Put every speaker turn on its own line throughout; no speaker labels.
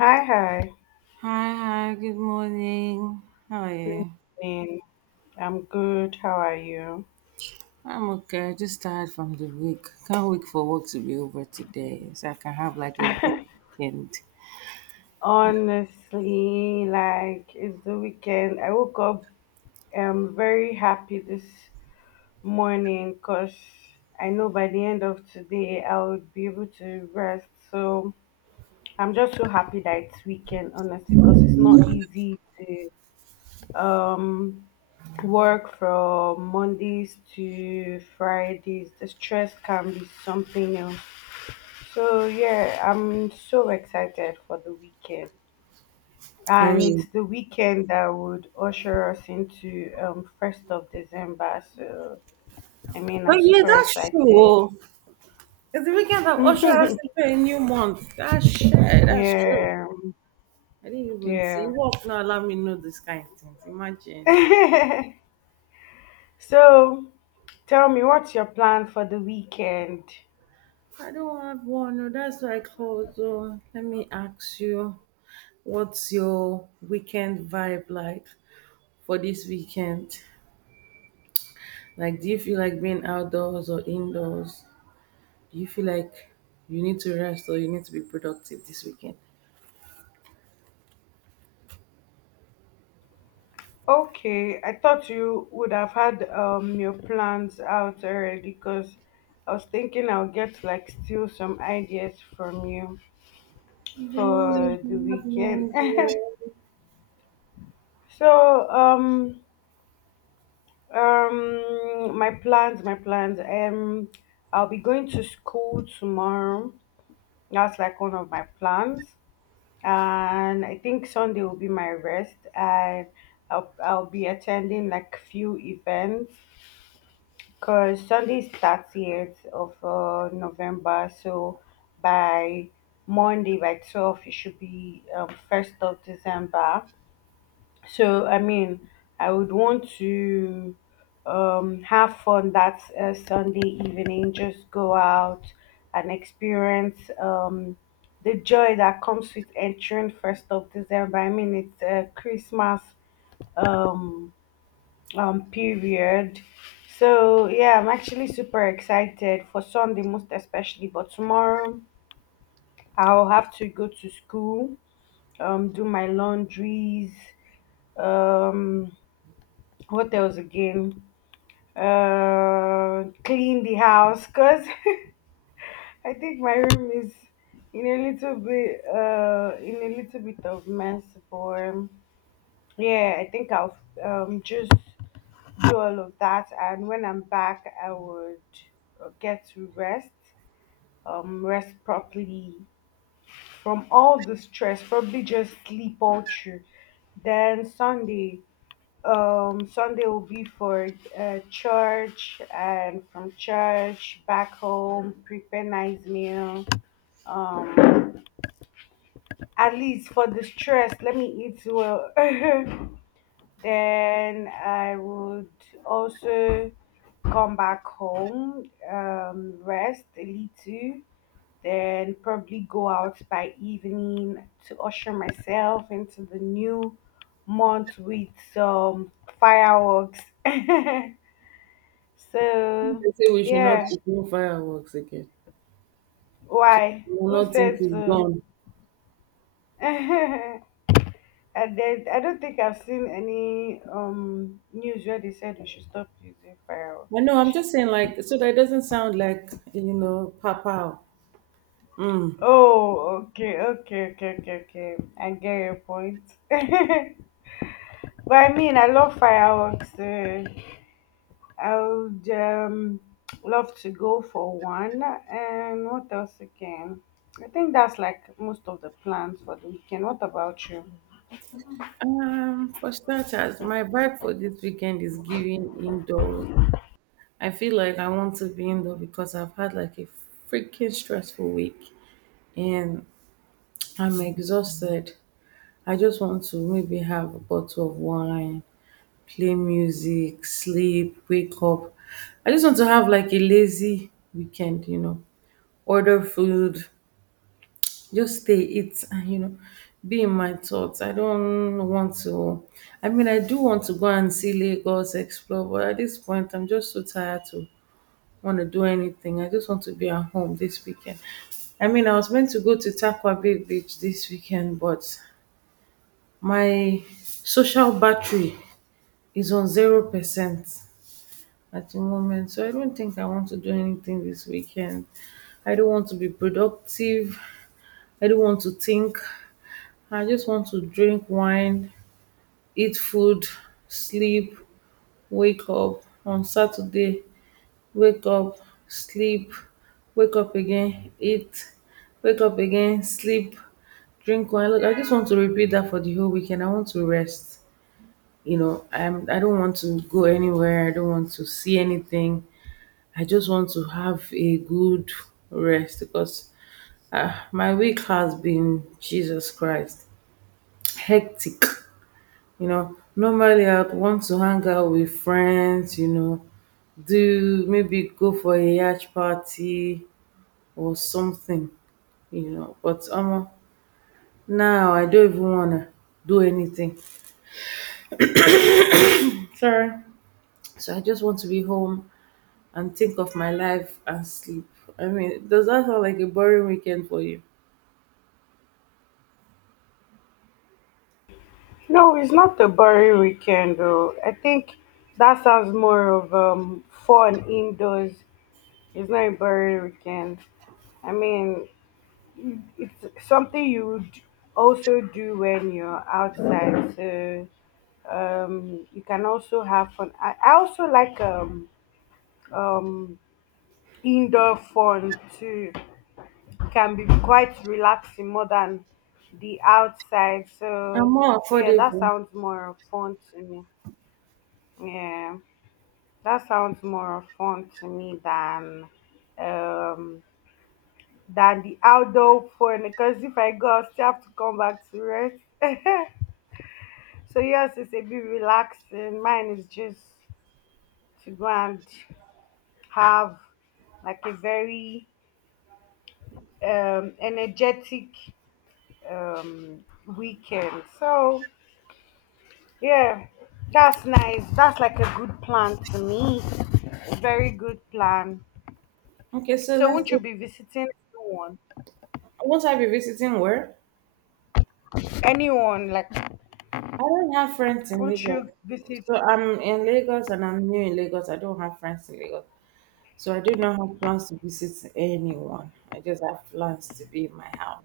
Hi, hi.
Hi, hi, good morning. How are
Good
you?
morning. I'm good. How are you?
I'm okay. Just tired from the week. Can't wait for work to be over today so I can have like a good weekend.
Honestly, like it's the weekend. I woke up very happy this morning because I know by the end of today I would be able to rest. So I'm just so happy that it's weekend, honestly, because it's not easy to um work from Mondays to Fridays. The stress can be something else. So yeah, I'm so excited for the weekend,
For
and
real.
it's the weekend that would usher us into 1st of December. So I mean,
Oh,
I'm
yeah,
super
that's true.
excited.
Oh, it's the weekend that ushered us into a new month. That's shit. That's true.
Yeah,
I didn't even see.
yeah.
Work now allow me know this kind of things. Imagine.
So tell me, what's your plan for the weekend?
I don't have one. Oh, that's why I called. So let me ask you, what's your weekend vibe like for this weekend? Like, do you feel like being outdoors or indoors? Do you feel like you need to rest or you need to be productive this weekend?
Okay, I thought you would have had your plans out already because I was thinking I'll get like steal some ideas from you
The morning,
for the
you have
weekend.
laundry.
So my plans. I'll be going to school tomorrow. That's like one of my plans. And I think Sunday will be my rest and I'll be attending like few events because Sunday is 30th of November. So by Monday, by 12, it should be 1st of December. So I mean, I would want to have fun that Sunday evening. Just go out and experience the joy that comes with entering 1st of December. I mean, it's a Christmas um, period. So yeah, I'm actually super excited for Sunday, most especially. But tomorrow, I'll have to go to school, do my laundries. Um, what else again? Clean the house because I think my room is in a little bit of mess. For Yeah, I think I'll just do all of that, and when I'm back, I would get to rest properly from all the stress. Probably just sleep all through. Then Sunday. Sunday will be for church, and from church back home, prepare nice meal. Um, at least for the stress, let me eat well. Then I would also come back home, rest a little, then probably go out by evening to usher myself into the new month with some fireworks. So
They say we should not
yeah,
be doing fireworks again. So
why?
we will
Who
not think
said
it's
so?
gone.
I did. I don't think I've seen any news where they said we should stop using fireworks.
I know, I'm
Sha.
just saying, like, so that it doesn't sound like, pow pow. Mm.
Oh, okay, okay, okay, okay, okay. I get your point. But I mean, I love fireworks. I would love to go for one. And what else again? I think that's like most of the plans for the weekend. What about you?
For starters, my vibe for this weekend is giving indoors. I feel like I want to be indoor because I've had like a freaking stressful week. And I'm exhausted. I just want to maybe have a bottle of wine, play music, sleep, wake up. I just want to have like a lazy weekend, order food, just stay, eat, and be in my thoughts. I don't want to, I mean, I do want to go and see Lagos, explore, but at this point, I'm just so tired to want to do anything. I just want to be at home this weekend. I mean, I was meant to go to Takwa Bay Beach this weekend, but my social battery is on 0% at the moment, so I don't think I want to do anything this weekend. I don't want to be productive. I don't want to think. I just want to drink wine, eat food, sleep, wake up. On Saturday, wake up, sleep, wake up again, eat, wake up again, sleep, drink wine. Look, I just want to repeat that for the whole weekend. I want to rest. I don't want to go anywhere, I don't want to see anything, I just want to have a good rest because my week has been Jesus Christ hectic. You know, normally I'd want to hang out with friends, you know, do, maybe go for a yacht party or something, you know, but now I don't even wanna do anything, sorry, so I just want to be home and think of my life and sleep. I mean, does that sound like a boring weekend for you?
No, it's not a boring weekend though. I think that sounds more of fun indoors. It's not a boring weekend. I mean, it's something you would also do when you're outside. So you can also have fun. I also like um indoor fun too. It can be quite relaxing more than the outside.
And
So
more
yeah, that
affordable.
sounds more fun to me. Yeah. That sounds more fun to me um than the outdoor fun because if I go I still have to come back to rest. So yours is a bit relaxing. Mine is just to go and have like a very energetic um weekend. So yeah, that's nice. That's like a good plan to me. Very good plan.
Okay, so
So
let's.
won't you be visiting anyone?
Won't I be visiting where?
Anyone, like,
I don't have friends in
won't
Lagos.
you visit?
So I'm in Lagos and I'm new in Lagos. I don't have friends in Lagos. So I do not have plans to visit anyone. I just have plans to be in my house.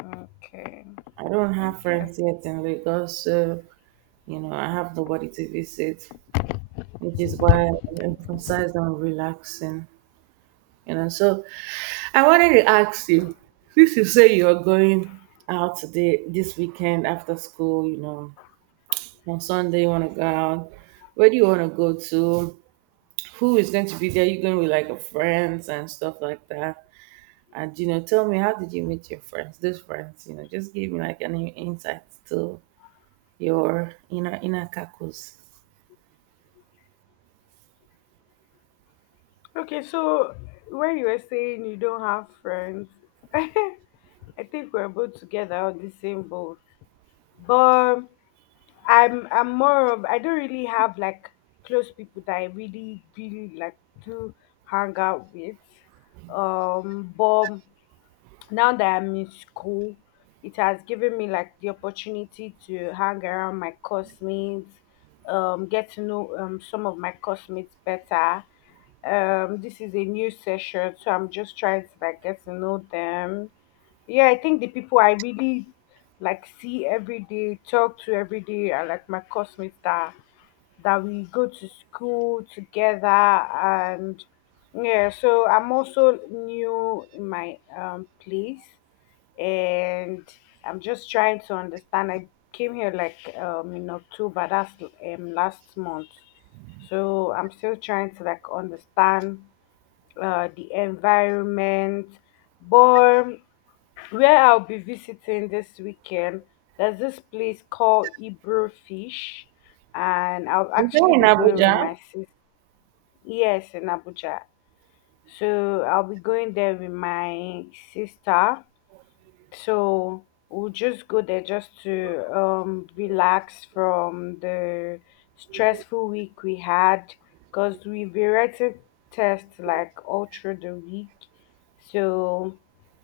Okay.
I don't have
Okay.
friends yet in Lagos. So, I have nobody to visit, which is why I emphasize on relaxing. So I wanted to ask you, since you say you are going out today this weekend after school, on Sunday you want to go out. Where do you want to go to? Who is going to be there? You going with like a friends and stuff like that. And tell me, how did you meet your friends? Those friends, just give me like any insights to your inner cacos.
Okay, so when you were saying you don't have friends, I think we're both together on the same boat. But I'm more of I don't really have like close people that I really really like to hang out with. But now that I'm in school, it has given me like the opportunity to hang around my classmates, get to know some of my classmates better. This is a new session, so I'm just trying to like get to know them. Yeah, I think the people I really like see every day, talk to every day are like my classmates that we go to school together. And yeah, so I'm also new in my place, and I'm just trying to understand. I came here like in October. That's last month. So I'm still trying to like understand the environment. But where I'll be visiting this weekend, there's this place called Ebro Fish, and I'll
Is there
actually
in
be going with
Abuja?
my sister. Yes, in Abuja. So I'll be going there with my sister. So we'll just go there just to relax from the stressful week we had because we've been writing tests like all through the week. So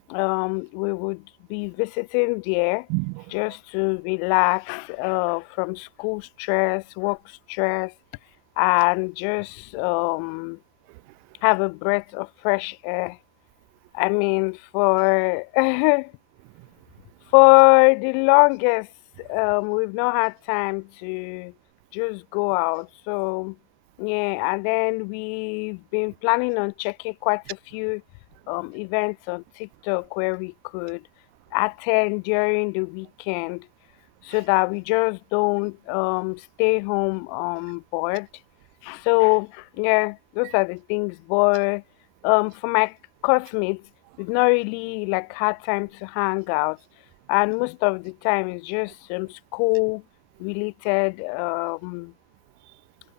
we would be visiting there just to relax from school stress, work stress, and just have a breath of fresh air. I mean, for for the longest, we've not had time to just go out. So yeah, and then we've been planning on checking quite a few events on TikTok where we could attend during the weekend so that we just don't stay home bored. So yeah, those are the things. But for my classmates, we've not really like had time to hang out, and most of the time it's just school related.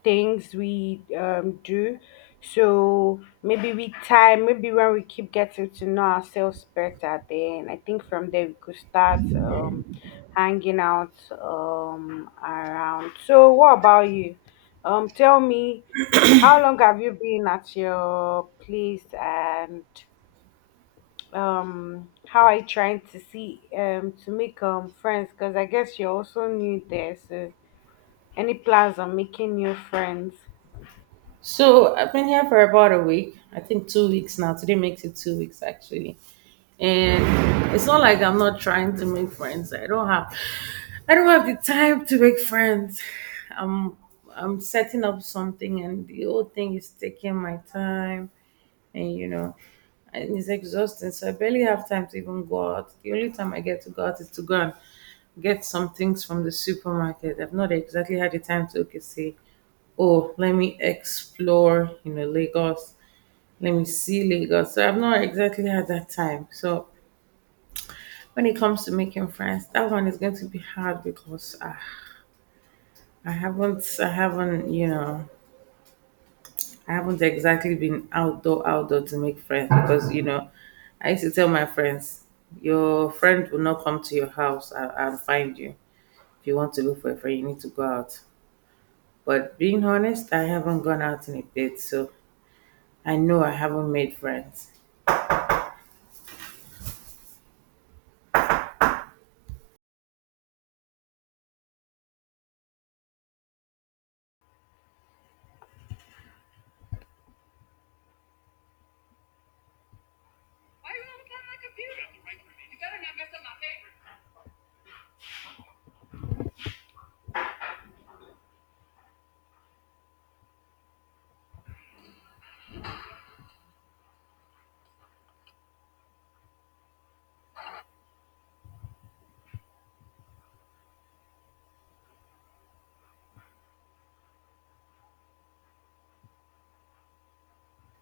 Things we do. So maybe with time, maybe when we keep getting to know ourselves better, then I think from there we could start hanging out around. So what about you? Tell me, how long have you been at your place, and how are you trying to see to make friends? Because I guess you're also new there. So any plans on making new friends?
So I've been here for about a week. I think two weeks now. Today makes it two weeks actually. And it's not like I'm not trying to make friends. I don't have the time to make friends. I'm I'm setting up something and the whole thing is taking my time, and it's exhausting, so I barely have time to even go out. The only time I get to go out is to go and get some things from the supermarket. I've not exactly had the time to, okay, say, oh, let me explore, Lagos, let me see Lagos. So I've not exactly had that time. So when it comes to making friends, that one is going to be hard because, ah, I haven't, you know, I haven't exactly been outdoor to make friends because you know, I used to tell my friends, your friend will not come to your house and find you. If you want to look for a friend, you need to go out. But being honest, I haven't gone out in a bit, so I know I haven't made friends.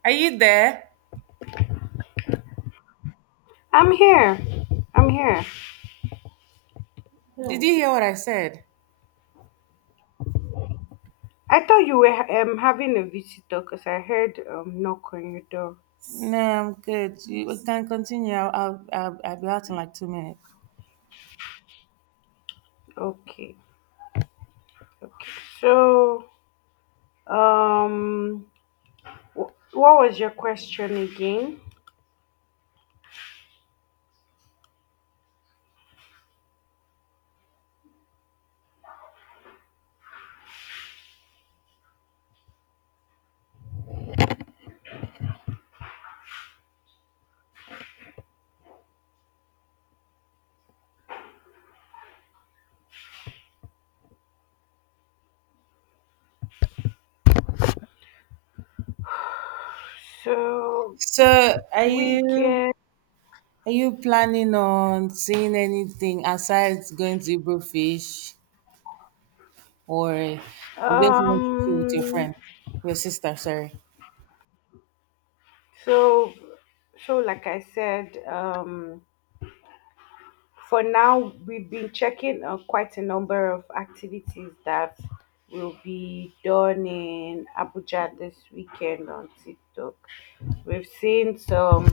Are you there?
I'm here. I'm here.
Did you hear what I said?
I thought you were having a visitor because I heard knock on your door.
No, I'm good. You, we can continue. I'll be out in like two minutes.
Okay. Okay. So um, what was your question again? So
So, are
we
you?
can
Are you planning on seeing anything aside going to Hebrew fish, or you just want to chill with your
um
friend, your sister? Sorry.
so like I said, for now we've been checking quite a number of activities that will be done in Abuja this weekend on TikTok. We've seen some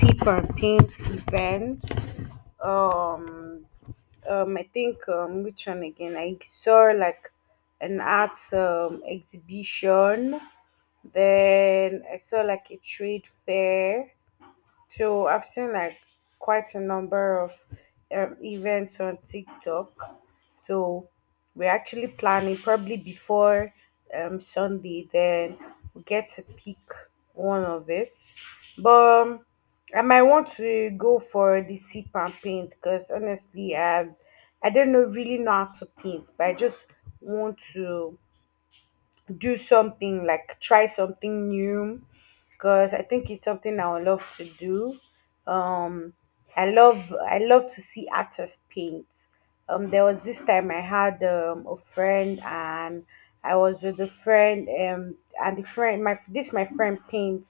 sip and paint events. um I think, which one again? I saw like an art exhibition. Then I saw like a trade fair. So I've seen like quite a number of events on TikTok. So we're actually planning probably before Sunday, then we get to pick one of it. But I might want to go for the sip and paint because honestly, I do not know really know how to paint, but I just want to do something like try something new because I think it's something I would love to do. Um, I love to see actors paint. There was this time I had a friend, and I was with a friend, and the friend my this my friend paints.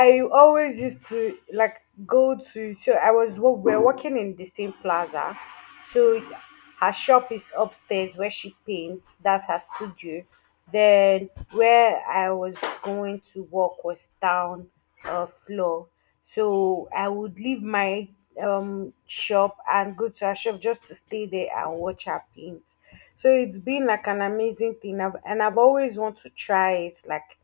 I always used to like go to. We're working in the same plaza. So her shop is upstairs where she paints, that's her studio. Then where I was going to work was down, floor. So I would leave my shop and go to her shop just to stay there and watch her paint. So it's been like an amazing thing. And I've always want to try it. Like,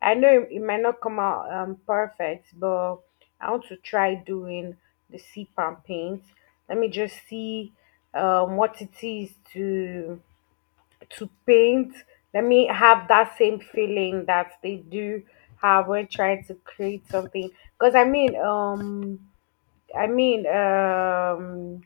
I know it might not come out perfect, but I want to try doing the sea and paint. Let me just see what it is to paint. Let me have that same feeling that they do have when trying to create something. Because I mean,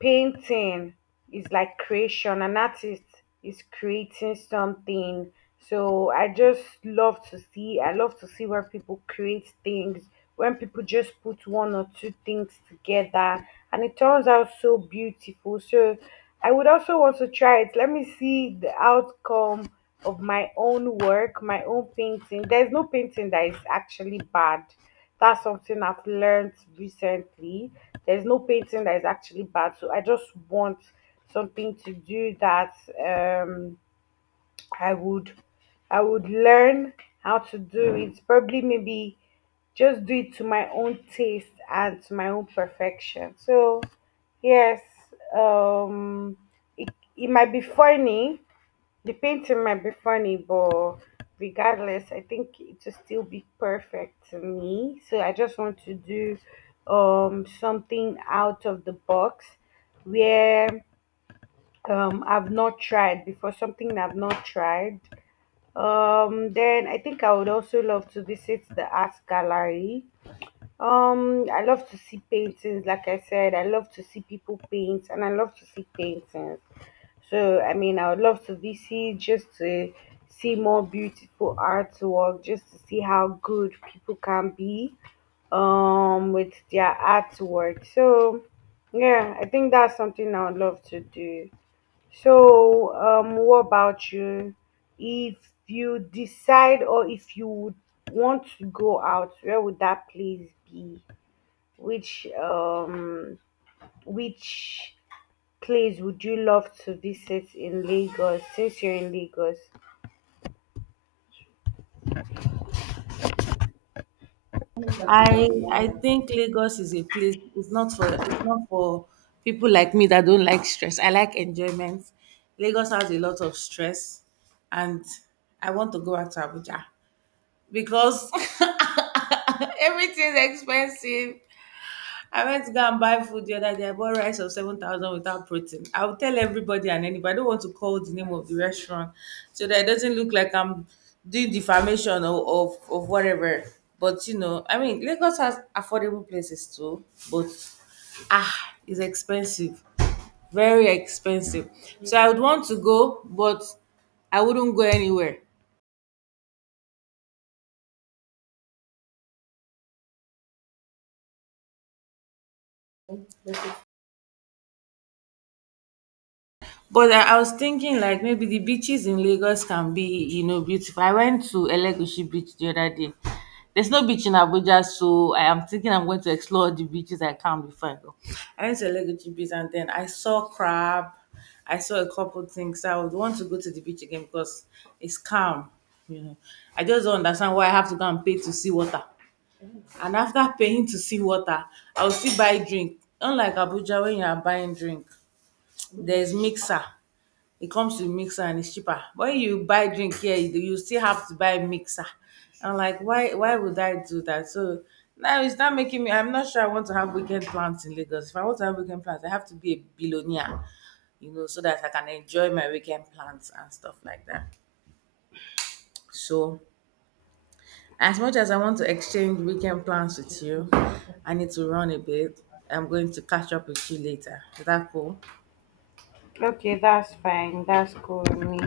painting is like creation. An artist is creating something. So I just love to see. I love to see where people create things. When people just put one or two things together, and it turns out so beautiful. So I would also want to try it. Let me see the outcome of my own work, my own painting. There's no painting that is actually bad. That's something I've learned recently. There's no painting that is actually bad. So I just want something to do that um I would I would learn how to do it. Probably maybe just do it to my own taste and to my own perfection. So yes, um it, it might be funny. The painting might be funny, but regardless, I think it will still be perfect to me. So I just want to do something out of the box where I've not tried before, something I've not tried. Then I think I would also love to visit the art gallery. I love to see paintings. Like I said, I love to see people paint, and I love to see paintings. So, I mean, I would love to visit just to see more beautiful artwork, just to see how good people can be, with their artwork. So, yeah, I think that's something I would love to do. So, what about you? If you decide or if you would want to go out, where would that place be? Which um, which place would you love to visit in Lagos since you're in Lagos?
I think Lagos is a place. It's not for people like me that don't like stress. I like enjoyment. Lagos has a lot of stress, and I want to go out to Abuja because everything's expensive. I went to go and buy food the other day. I bought rice of 7,000 without protein. I'll tell everybody and anybody. I don't want to call the name of the restaurant so that it doesn't look like I'm doing defamation or of whatever. But, I mean, Lagos has affordable places too, but, ah, it's expensive. Very expensive. So I would want to go, but I wouldn't go anywhere. But I was thinking like maybe the beaches in Lagos can be, beautiful. I went to Elegushi Beach the other day. There's no beach in Abuja, so I am thinking I'm going to explore the beaches I can before I go. I went to Elegushi Beach and then I saw crab. I saw a couple things. So I would want to go to the beach again because it's calm, you know. I just don't understand why I have to go and pay to see water. And after paying to see water, I'll still buy drink. Unlike Abuja, when you are buying drink, there's mixer. It comes with mixer and it's cheaper. But when you buy drink here, you still have to buy mixer. I'm like, why would I do that? So now it's not making me, I'm not sure I want to have weekend plans in Lagos. If I want to have weekend plans, I have to be a billionaire, so that I can enjoy my weekend plans and stuff like that. So as much as I want to exchange weekend plans with you, I need to run a bit. I'm going to catch up with you later. Is that cool?
Okay, that's fine. That's cool with me.